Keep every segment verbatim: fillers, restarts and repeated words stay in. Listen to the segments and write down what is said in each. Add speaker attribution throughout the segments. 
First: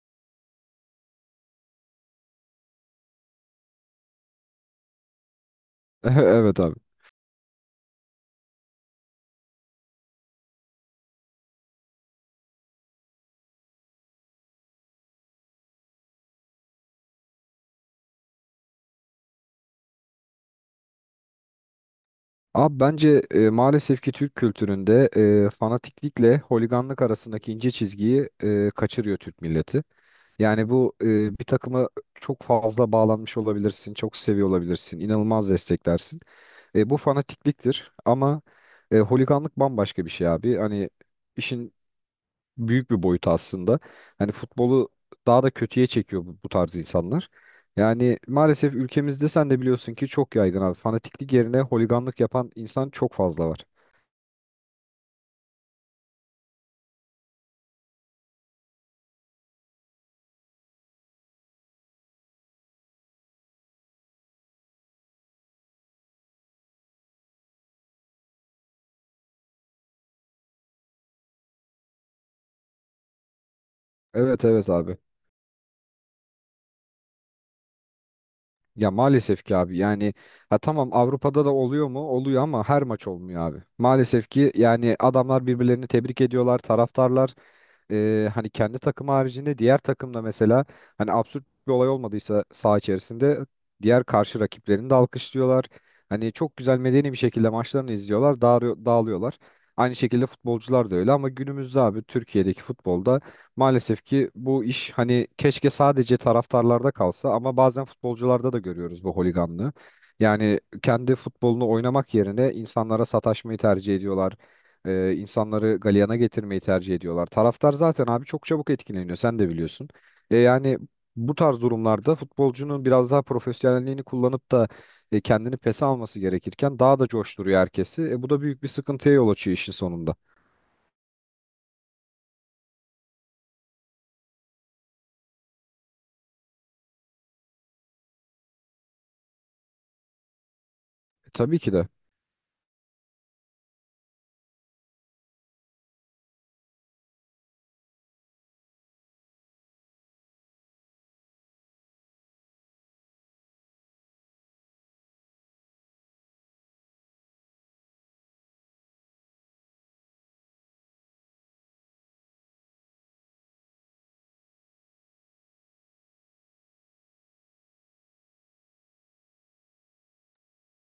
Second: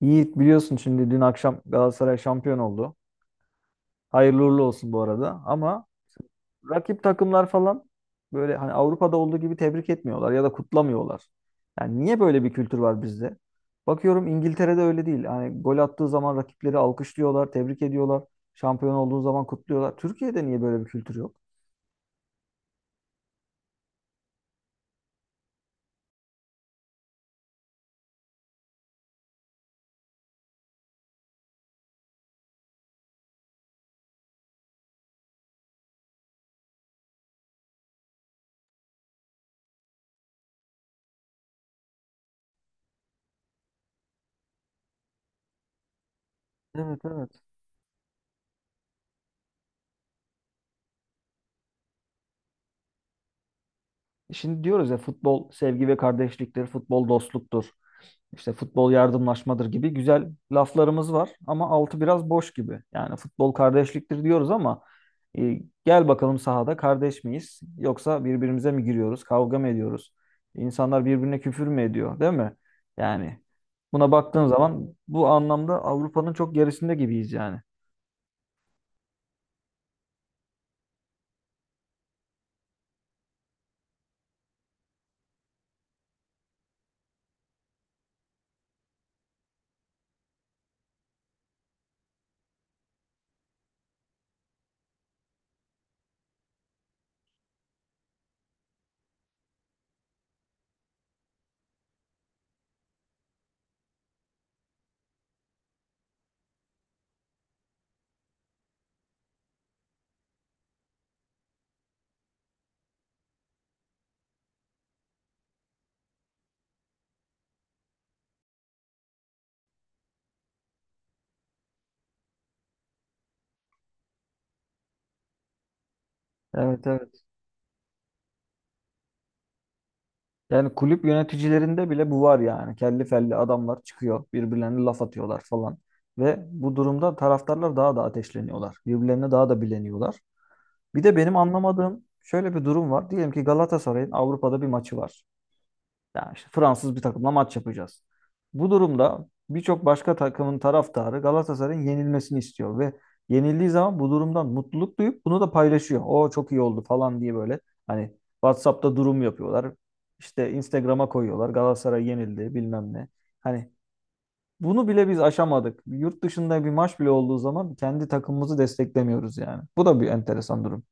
Speaker 1: Yiğit biliyorsun şimdi dün akşam Galatasaray şampiyon oldu. Hayırlı uğurlu olsun bu arada. Ama
Speaker 2: Evet abi.
Speaker 1: rakip takımlar falan böyle hani Avrupa'da olduğu gibi tebrik etmiyorlar ya da kutlamıyorlar. Yani niye böyle bir kültür var bizde? Bakıyorum İngiltere'de öyle değil. Hani gol attığı zaman rakipleri alkışlıyorlar, tebrik ediyorlar. Şampiyon olduğu zaman kutluyorlar. Türkiye'de niye böyle bir kültür yok?
Speaker 2: Abi bence e, maalesef ki Türk kültüründe e, fanatiklikle holiganlık arasındaki ince çizgiyi e, kaçırıyor Türk milleti. Yani bu e, bir takıma çok fazla bağlanmış olabilirsin, çok seviyor olabilirsin, inanılmaz desteklersin. E, bu fanatikliktir ama e, holiganlık bambaşka bir şey abi. Hani işin büyük bir boyut aslında. Hani futbolu daha da kötüye çekiyor bu, bu tarz
Speaker 1: Evet,
Speaker 2: insanlar.
Speaker 1: evet.
Speaker 2: Yani maalesef ülkemizde sen de biliyorsun ki çok yaygın abi. Fanatiklik yerine holiganlık yapan insan çok fazla var.
Speaker 1: Şimdi diyoruz ya futbol sevgi ve kardeşliktir, futbol dostluktur. İşte futbol yardımlaşmadır gibi güzel laflarımız var ama altı biraz boş gibi. Yani futbol kardeşliktir diyoruz ama e, gel bakalım sahada kardeş miyiz yoksa birbirimize mi giriyoruz, kavga mı ediyoruz? İnsanlar birbirine küfür mü ediyor, değil mi? Yani buna
Speaker 2: Evet
Speaker 1: baktığın
Speaker 2: evet
Speaker 1: zaman
Speaker 2: abi.
Speaker 1: bu anlamda Avrupa'nın çok gerisinde gibiyiz yani.
Speaker 2: Ya maalesef ki abi yani ha tamam Avrupa'da da oluyor mu? Oluyor ama her maç olmuyor abi. Maalesef ki yani adamlar birbirlerini tebrik ediyorlar, taraftarlar e, hani kendi takım haricinde diğer takımda mesela hani absürt bir olay olmadıysa saha içerisinde diğer karşı rakiplerini de alkışlıyorlar. Hani çok güzel medeni bir şekilde maçlarını izliyorlar, dağılıyor- dağılıyorlar. Aynı şekilde futbolcular da öyle ama günümüzde abi Türkiye'deki futbolda maalesef ki bu iş hani keşke sadece taraftarlarda kalsa ama bazen futbolcularda da görüyoruz bu holiganlığı. Yani kendi futbolunu oynamak yerine insanlara sataşmayı tercih ediyorlar. Ee, insanları galeyana getirmeyi tercih ediyorlar. Taraftar zaten abi çok çabuk etkileniyor sen de biliyorsun. E, yani bu tarz durumlarda futbolcunun biraz daha profesyonelliğini kullanıp da e, kendini pes alması gerekirken
Speaker 1: Evet,
Speaker 2: daha da
Speaker 1: evet.
Speaker 2: coşturuyor herkesi. E, bu da büyük bir sıkıntıya yol açıyor işin sonunda.
Speaker 1: Yani kulüp yöneticilerinde bile bu var yani. Kelli felli adamlar çıkıyor, birbirlerine laf atıyorlar falan. Ve bu durumda taraftarlar daha da ateşleniyorlar. Birbirlerine daha da bileniyorlar. Bir de
Speaker 2: E,
Speaker 1: benim
Speaker 2: tabii ki de.
Speaker 1: anlamadığım şöyle bir durum var. Diyelim ki Galatasaray'ın Avrupa'da bir maçı var. Yani işte Fransız bir takımla maç yapacağız. Bu durumda birçok başka takımın taraftarı Galatasaray'ın yenilmesini istiyor ve yenildiği zaman bu durumdan mutluluk duyup bunu da paylaşıyor. O çok iyi oldu falan diye böyle hani WhatsApp'ta durum yapıyorlar. İşte Instagram'a koyuyorlar. Galatasaray yenildi bilmem ne. Hani bunu bile biz aşamadık. Yurt dışında bir maç bile olduğu zaman kendi takımımızı desteklemiyoruz yani. Bu da bir enteresan durum.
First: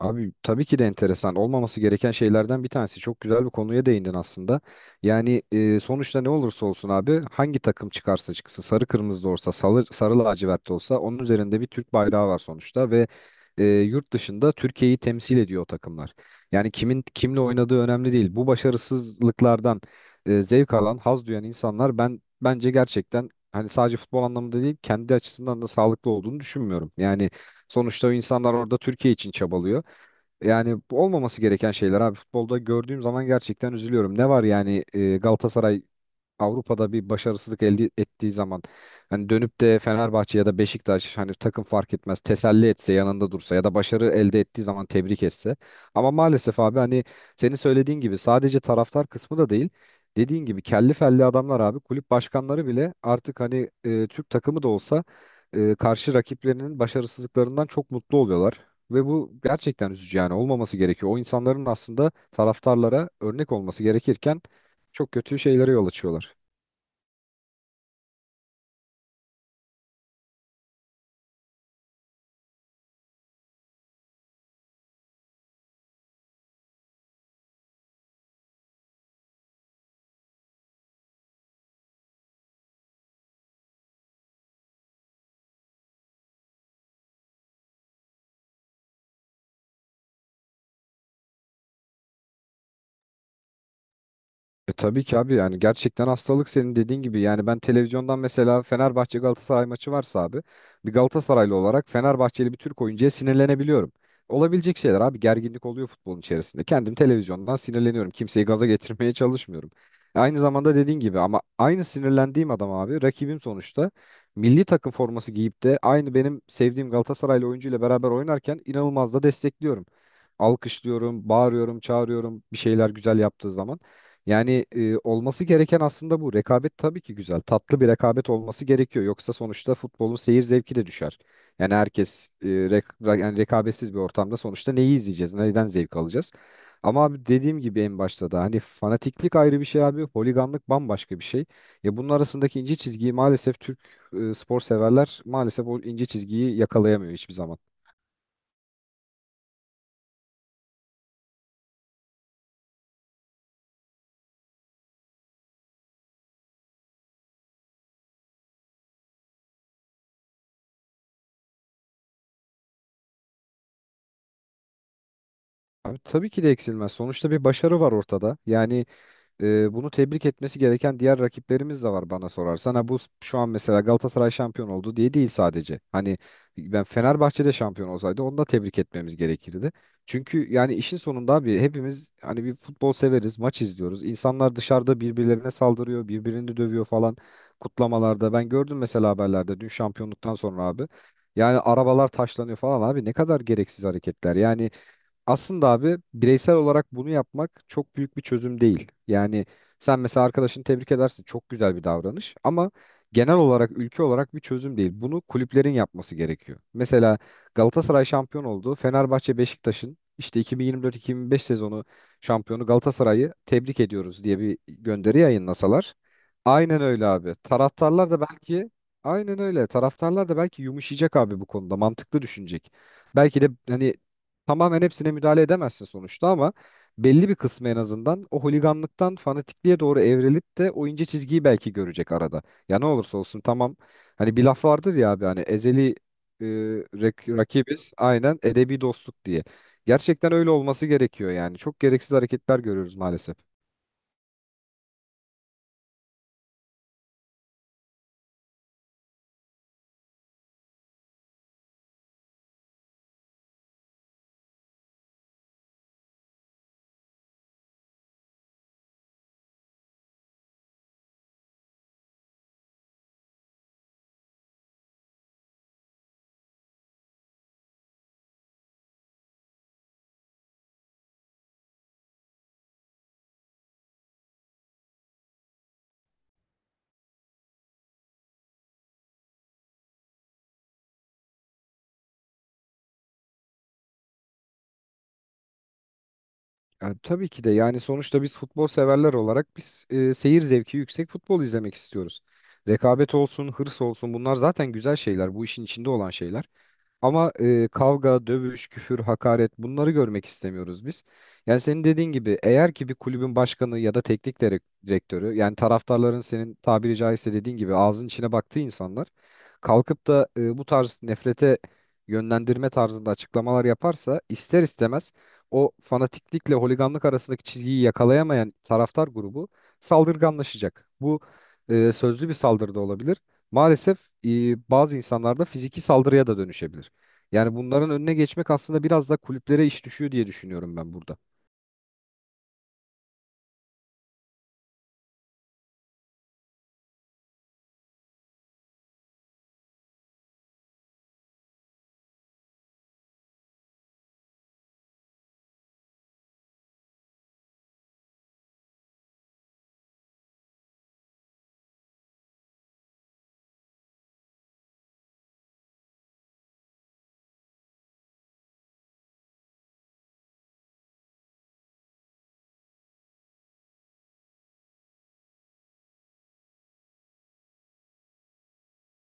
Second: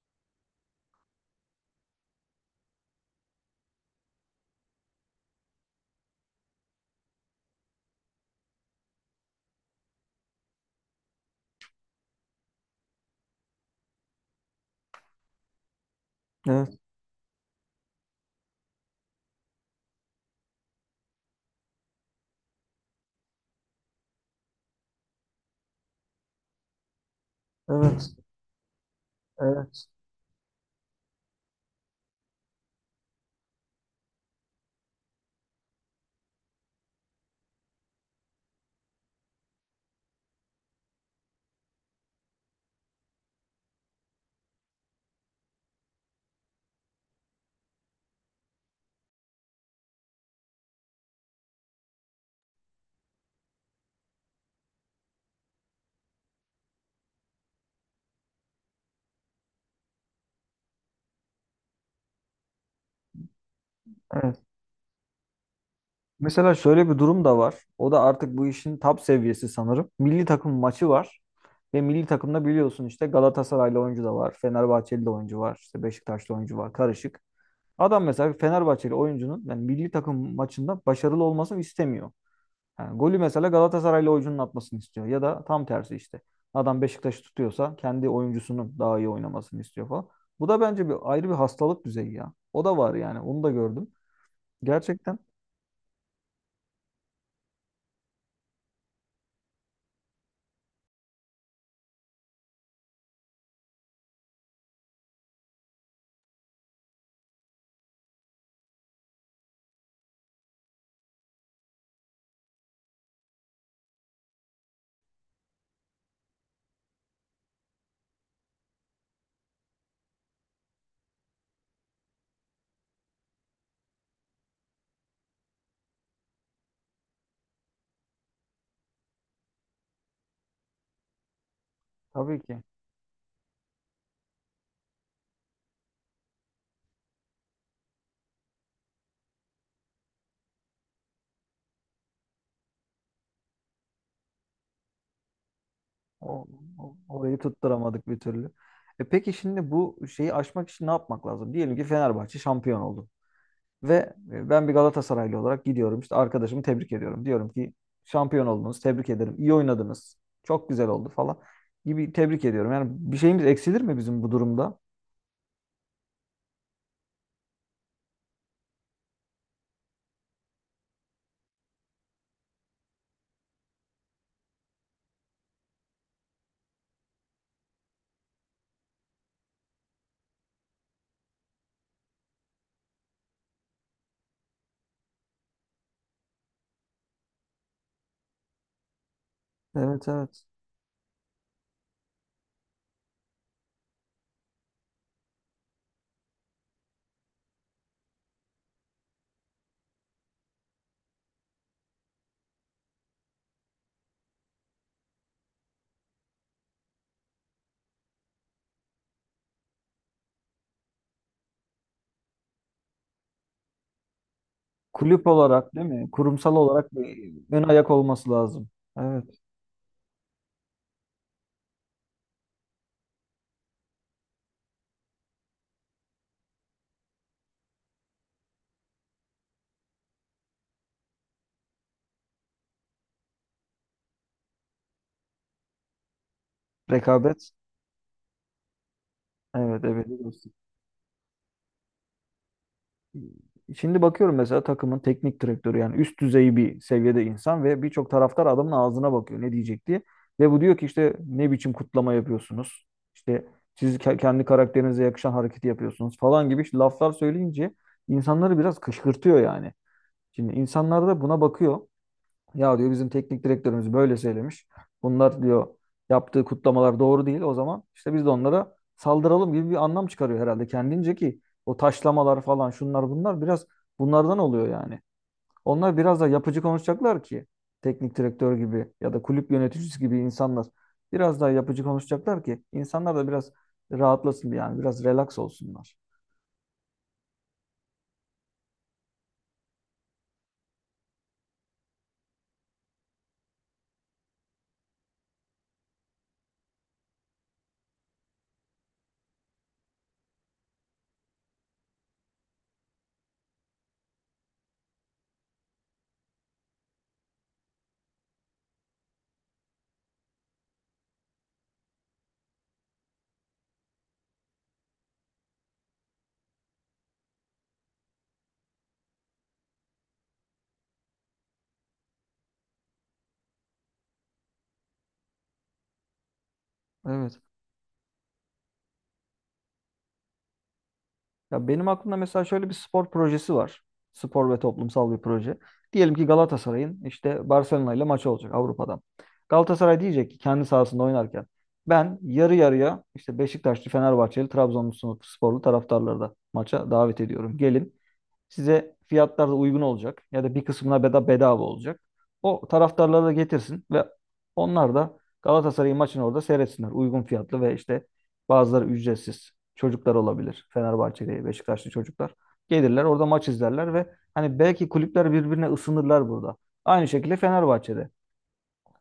Speaker 2: Abi tabii ki de enteresan. Olmaması gereken şeylerden bir tanesi. Çok güzel bir konuya değindin aslında. Yani e, sonuçta ne olursa olsun abi hangi takım çıkarsa çıksın sarı kırmızı da olsa sarı, sarı lacivert de olsa onun üzerinde bir Türk bayrağı var sonuçta ve e, yurt dışında Türkiye'yi temsil ediyor o takımlar. Yani
Speaker 1: Evet,
Speaker 2: kimin kimle oynadığı önemli değil. Bu başarısızlıklardan e, zevk alan, haz duyan insanlar ben bence gerçekten hani sadece futbol anlamında değil kendi açısından da sağlıklı olduğunu düşünmüyorum. Yani sonuçta o
Speaker 1: evet,
Speaker 2: insanlar orada Türkiye için çabalıyor.
Speaker 1: evet,
Speaker 2: Yani bu olmaması gereken şeyler abi futbolda gördüğüm zaman gerçekten üzülüyorum. Ne var yani e, Galatasaray Avrupa'da bir başarısızlık elde ettiği zaman hani dönüp de Fenerbahçe ya da Beşiktaş hani takım fark etmez teselli etse yanında dursa ya da başarı elde ettiği zaman tebrik etse. Ama maalesef abi hani senin söylediğin gibi sadece taraftar kısmı da değil. Dediğin gibi kelli felli adamlar abi kulüp başkanları bile artık hani e, Türk takımı da olsa e, karşı rakiplerinin başarısızlıklarından çok mutlu oluyorlar. Ve bu gerçekten üzücü yani olmaması gerekiyor. O insanların aslında taraftarlara örnek olması gerekirken
Speaker 1: evet.
Speaker 2: çok kötü şeylere yol açıyorlar.
Speaker 1: Mesela şöyle bir durum da var. O da artık bu işin top seviyesi sanırım. Milli takım maçı var. Ve milli takımda biliyorsun işte Galatasaraylı oyuncu da var. Fenerbahçeli de oyuncu var. İşte Beşiktaşlı oyuncu var. Karışık. Adam mesela Fenerbahçeli oyuncunun yani milli takım maçında başarılı olmasını istemiyor. Yani golü mesela Galatasaraylı oyuncunun atmasını istiyor. Ya da tam tersi işte. Adam Beşiktaş'ı tutuyorsa kendi oyuncusunun daha iyi oynamasını istiyor falan. Bu da bence bir ayrı bir hastalık düzeyi ya. O da var yani. Onu da gördüm.
Speaker 2: E tabii ki
Speaker 1: Gerçekten.
Speaker 2: abi yani gerçekten hastalık senin dediğin gibi yani ben televizyondan mesela Fenerbahçe Galatasaray maçı varsa abi bir Galatasaraylı olarak Fenerbahçeli bir Türk oyuncuya sinirlenebiliyorum. Olabilecek şeyler abi gerginlik oluyor futbolun içerisinde. Kendim televizyondan sinirleniyorum. Kimseyi gaza getirmeye çalışmıyorum. Aynı zamanda dediğin gibi ama aynı sinirlendiğim adam abi rakibim sonuçta milli takım forması giyip de aynı benim sevdiğim Galatasaraylı oyuncuyla beraber oynarken inanılmaz da destekliyorum. Alkışlıyorum, bağırıyorum, çağırıyorum bir şeyler güzel yaptığı zaman. Yani e, olması gereken aslında bu. Rekabet tabii ki güzel. Tatlı bir rekabet olması gerekiyor. Yoksa sonuçta futbolun seyir zevki de düşer. Yani herkes
Speaker 1: Tabii
Speaker 2: e,
Speaker 1: ki.
Speaker 2: rek- ra- yani rekabetsiz bir ortamda sonuçta neyi izleyeceğiz, neyden zevk alacağız? Ama abi dediğim gibi en başta da hani fanatiklik ayrı bir şey abi, holiganlık bambaşka bir şey. Ya bunun arasındaki ince çizgiyi maalesef Türk e, spor severler maalesef o ince
Speaker 1: O,
Speaker 2: çizgiyi
Speaker 1: o-
Speaker 2: yakalayamıyor hiçbir
Speaker 1: Orayı
Speaker 2: zaman.
Speaker 1: tutturamadık bir türlü. E peki şimdi bu şeyi aşmak için ne yapmak lazım? Diyelim ki Fenerbahçe şampiyon oldu. Ve e, ben bir Galatasaraylı olarak gidiyorum. İşte arkadaşımı tebrik ediyorum. Diyorum ki şampiyon oldunuz, tebrik ederim. İyi oynadınız. Çok güzel oldu falan gibi tebrik ediyorum. Yani bir şeyimiz eksilir mi bizim bu durumda?
Speaker 2: Abi tabii ki de eksilmez. Sonuçta bir başarı var ortada. Yani e, bunu tebrik etmesi gereken diğer rakiplerimiz de var bana sorarsan. Ha, bu s- şu an mesela Galatasaray şampiyon oldu diye değil sadece. Hani ben Fenerbahçe'de şampiyon olsaydı onu da tebrik etmemiz gerekirdi. Çünkü yani işin sonunda abi hepimiz hani bir futbol severiz, maç izliyoruz. İnsanlar dışarıda birbirlerine saldırıyor, birbirini dövüyor falan kutlamalarda. Ben gördüm mesela haberlerde dün
Speaker 1: Evet,
Speaker 2: şampiyonluktan
Speaker 1: evet.
Speaker 2: sonra abi. Yani arabalar taşlanıyor falan abi ne kadar gereksiz hareketler. Yani aslında abi bireysel olarak bunu yapmak çok büyük bir çözüm değil. Yani sen mesela arkadaşını tebrik edersin. Çok güzel bir davranış ama genel olarak ülke olarak bir çözüm değil. Bunu kulüplerin yapması gerekiyor. Mesela Galatasaray şampiyon oldu. Fenerbahçe Beşiktaş'ın işte iki bin yirmi dört-iki bin yirmi beş sezonu şampiyonu Galatasaray'ı tebrik ediyoruz diye bir gönderi
Speaker 1: Kulüp olarak değil
Speaker 2: yayınlasalar.
Speaker 1: mi? Kurumsal
Speaker 2: Aynen
Speaker 1: olarak
Speaker 2: öyle
Speaker 1: bir
Speaker 2: abi.
Speaker 1: ön ayak
Speaker 2: Taraftarlar da
Speaker 1: olması lazım.
Speaker 2: belki aynen
Speaker 1: Evet.
Speaker 2: öyle. Taraftarlar da belki yumuşayacak abi bu konuda. Mantıklı düşünecek. Belki de hani tamamen hepsine müdahale edemezsin sonuçta ama belli bir kısmı en azından o holiganlıktan fanatikliğe doğru evrilip de o ince çizgiyi belki görecek arada. Ya ne olursa olsun tamam hani bir laf vardır ya abi hani ezeli e, rak-
Speaker 1: Rekabet.
Speaker 2: rakibiz aynen edebi dostluk diye.
Speaker 1: Evet, evet.
Speaker 2: Gerçekten öyle olması gerekiyor yani. Çok gereksiz hareketler görüyoruz maalesef.
Speaker 1: Şimdi bakıyorum mesela takımın teknik direktörü yani üst düzey bir seviyede insan ve birçok taraftar adamın ağzına bakıyor ne diyecek diye. Ve bu diyor ki işte ne biçim kutlama yapıyorsunuz? İşte siz ke- kendi karakterinize yakışan hareketi yapıyorsunuz falan gibi laflar söyleyince insanları biraz kışkırtıyor yani. Şimdi insanlar da buna bakıyor. Ya diyor bizim teknik direktörümüz böyle söylemiş. Bunlar diyor yaptığı kutlamalar doğru değil. O zaman işte biz de onlara saldıralım gibi bir anlam çıkarıyor herhalde kendince ki o taşlamalar falan şunlar bunlar biraz bunlardan oluyor yani. Onlar biraz da yapıcı konuşacaklar ki teknik direktör gibi ya da kulüp yöneticisi gibi insanlar biraz daha yapıcı konuşacaklar ki insanlar da biraz rahatlasın yani biraz relax olsunlar.
Speaker 2: Ya tabii ki de yani sonuçta biz futbol severler olarak biz e, seyir zevki yüksek futbol izlemek istiyoruz. Rekabet olsun, hırs olsun bunlar zaten güzel şeyler, bu işin içinde olan şeyler. Ama e, kavga, dövüş, küfür, hakaret bunları görmek istemiyoruz biz. Yani senin dediğin gibi eğer ki bir kulübün başkanı ya da teknik direk- direktörü yani taraftarların senin tabiri caizse dediğin gibi ağzın içine baktığı insanlar kalkıp da e, bu tarz nefrete yönlendirme tarzında açıklamalar yaparsa ister istemez o fanatiklikle holiganlık arasındaki çizgiyi yakalayamayan taraftar grubu saldırganlaşacak. Bu e, sözlü bir saldırı da olabilir. Maalesef e, bazı insanlarda fiziki saldırıya da dönüşebilir.
Speaker 1: Evet.
Speaker 2: Yani bunların önüne geçmek aslında biraz da kulüplere iş düşüyor diye düşünüyorum ben burada.
Speaker 1: Ya benim aklımda mesela şöyle bir spor projesi var. Spor ve toplumsal bir proje. Diyelim ki Galatasaray'ın işte Barcelona ile maçı olacak Avrupa'da. Galatasaray diyecek ki kendi sahasında oynarken ben yarı yarıya işte Beşiktaşlı, Fenerbahçeli, Trabzonlu sporlu taraftarları da maça davet ediyorum. Gelin, Size fiyatlar da uygun olacak ya da bir kısmına beda bedava olacak. O taraftarları da getirsin ve onlar da Galatasaray maçını orada seyretsinler. Uygun fiyatlı ve işte bazıları ücretsiz çocuklar olabilir. Fenerbahçeli, Beşiktaşlı çocuklar. Gelirler orada maç izlerler ve hani belki kulüpler birbirine ısınırlar burada. Aynı şekilde Fenerbahçe'de.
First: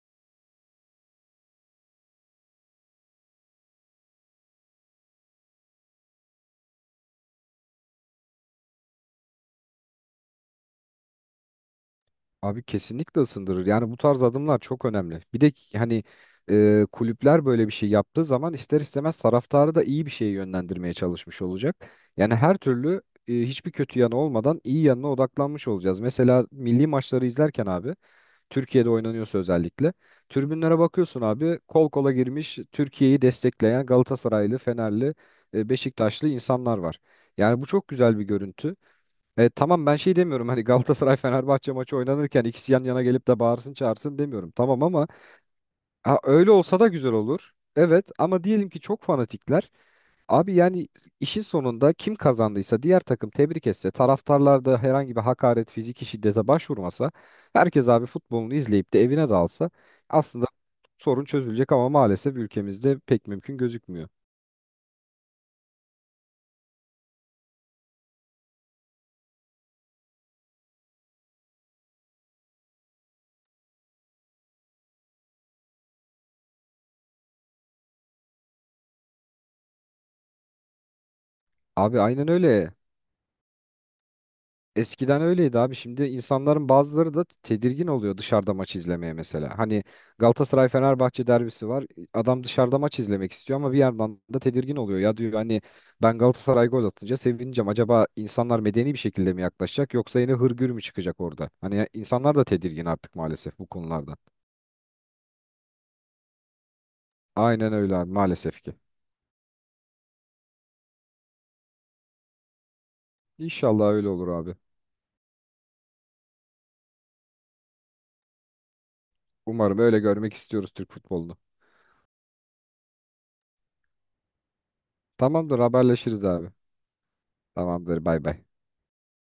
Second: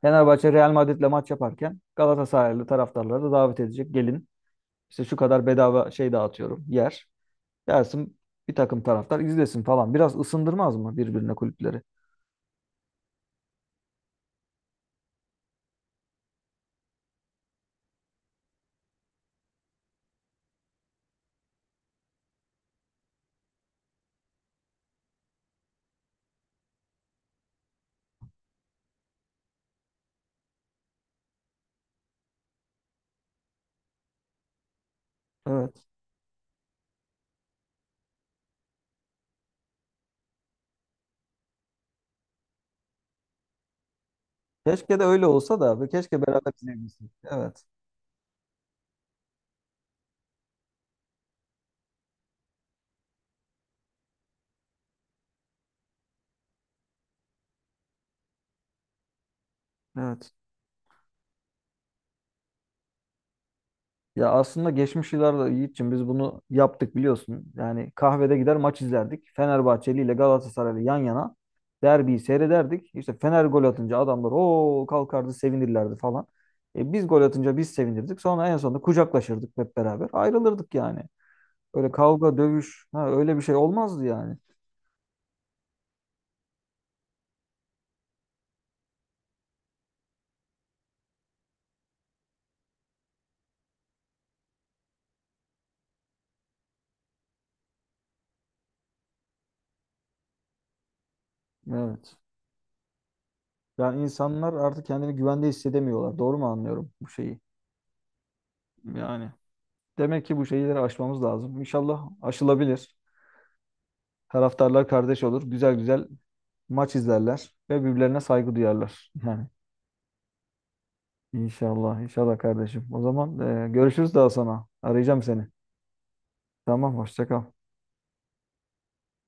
Speaker 1: Fenerbahçe Real Madrid'le maç yaparken Galatasaraylı taraftarları da davet edecek. Gelin, işte şu kadar bedava şey dağıtıyorum yer. Gelsin bir takım taraftar izlesin falan. Biraz ısındırmaz mı birbirine kulüpleri?
Speaker 2: Abi kesinlikle ısındırır. Yani bu tarz adımlar çok önemli. Bir de ki hani e, kulüpler böyle bir şey yaptığı zaman ister istemez taraftarı da iyi bir şeye yönlendirmeye çalışmış olacak. Yani her türlü e, hiçbir kötü yanı olmadan iyi yanına odaklanmış olacağız. Mesela milli maçları izlerken abi Türkiye'de oynanıyorsa özellikle tribünlere bakıyorsun abi kol kola girmiş Türkiye'yi destekleyen Galatasaraylı, Fenerli, e,
Speaker 1: Evet.
Speaker 2: Beşiktaşlı insanlar var. Yani bu çok güzel bir görüntü. E, tamam ben şey demiyorum hani Galatasaray Fenerbahçe maçı oynanırken ikisi yan yana gelip de bağırsın çağırsın demiyorum. Tamam
Speaker 1: Keşke de
Speaker 2: ama
Speaker 1: öyle olsa da ve
Speaker 2: ha,
Speaker 1: keşke
Speaker 2: öyle
Speaker 1: beraber
Speaker 2: olsa da
Speaker 1: izleyebilsek.
Speaker 2: güzel olur.
Speaker 1: Evet.
Speaker 2: Evet ama diyelim ki çok fanatikler. Abi yani işin sonunda kim kazandıysa diğer takım tebrik etse taraftarlar da herhangi bir hakaret fiziki şiddete başvurmasa herkes abi futbolunu izleyip de evine dalsa
Speaker 1: Evet.
Speaker 2: aslında sorun çözülecek ama maalesef ülkemizde pek mümkün gözükmüyor.
Speaker 1: Ya aslında geçmiş yıllarda Yiğit'ciğim biz bunu yaptık biliyorsun. Yani kahvede gider maç izlerdik. Fenerbahçeli ile Galatasaraylı yan yana derbiyi seyrederdik. İşte Fener gol atınca adamlar o kalkardı sevinirlerdi falan. E biz gol atınca biz sevinirdik. Sonra en sonunda kucaklaşırdık hep beraber. Ayrılırdık yani. Öyle
Speaker 2: Abi aynen
Speaker 1: kavga,
Speaker 2: öyle.
Speaker 1: dövüş, ha, öyle bir şey olmazdı yani.
Speaker 2: Eskiden öyleydi abi. Şimdi insanların bazıları da tedirgin oluyor dışarıda maç izlemeye mesela. Hani Galatasaray Fenerbahçe derbisi var. Adam dışarıda maç izlemek istiyor ama bir yandan da tedirgin oluyor. Ya diyor hani ben Galatasaray gol atınca sevineceğim. Acaba insanlar medeni bir şekilde mi yaklaşacak yoksa yine hırgür mü çıkacak orada? Hani
Speaker 1: Evet.
Speaker 2: insanlar da tedirgin artık maalesef bu
Speaker 1: Yani
Speaker 2: konulardan.
Speaker 1: insanlar artık kendini güvende hissedemiyorlar. Doğru mu anlıyorum bu şeyi?
Speaker 2: Aynen öyle abi maalesef ki.
Speaker 1: Yani demek ki bu şeyleri aşmamız lazım. İnşallah aşılabilir.
Speaker 2: İnşallah öyle olur abi.
Speaker 1: Taraftarlar kardeş olur. Güzel güzel maç izlerler ve birbirlerine saygı duyarlar. Yani
Speaker 2: Umarım öyle görmek istiyoruz Türk futbolunu.
Speaker 1: inşallah, inşallah kardeşim. O zaman e, görüşürüz daha sonra. Arayacağım seni.
Speaker 2: Tamamdır haberleşiriz abi.
Speaker 1: Tamam, hoşça kal.
Speaker 2: Tamamdır bay bay.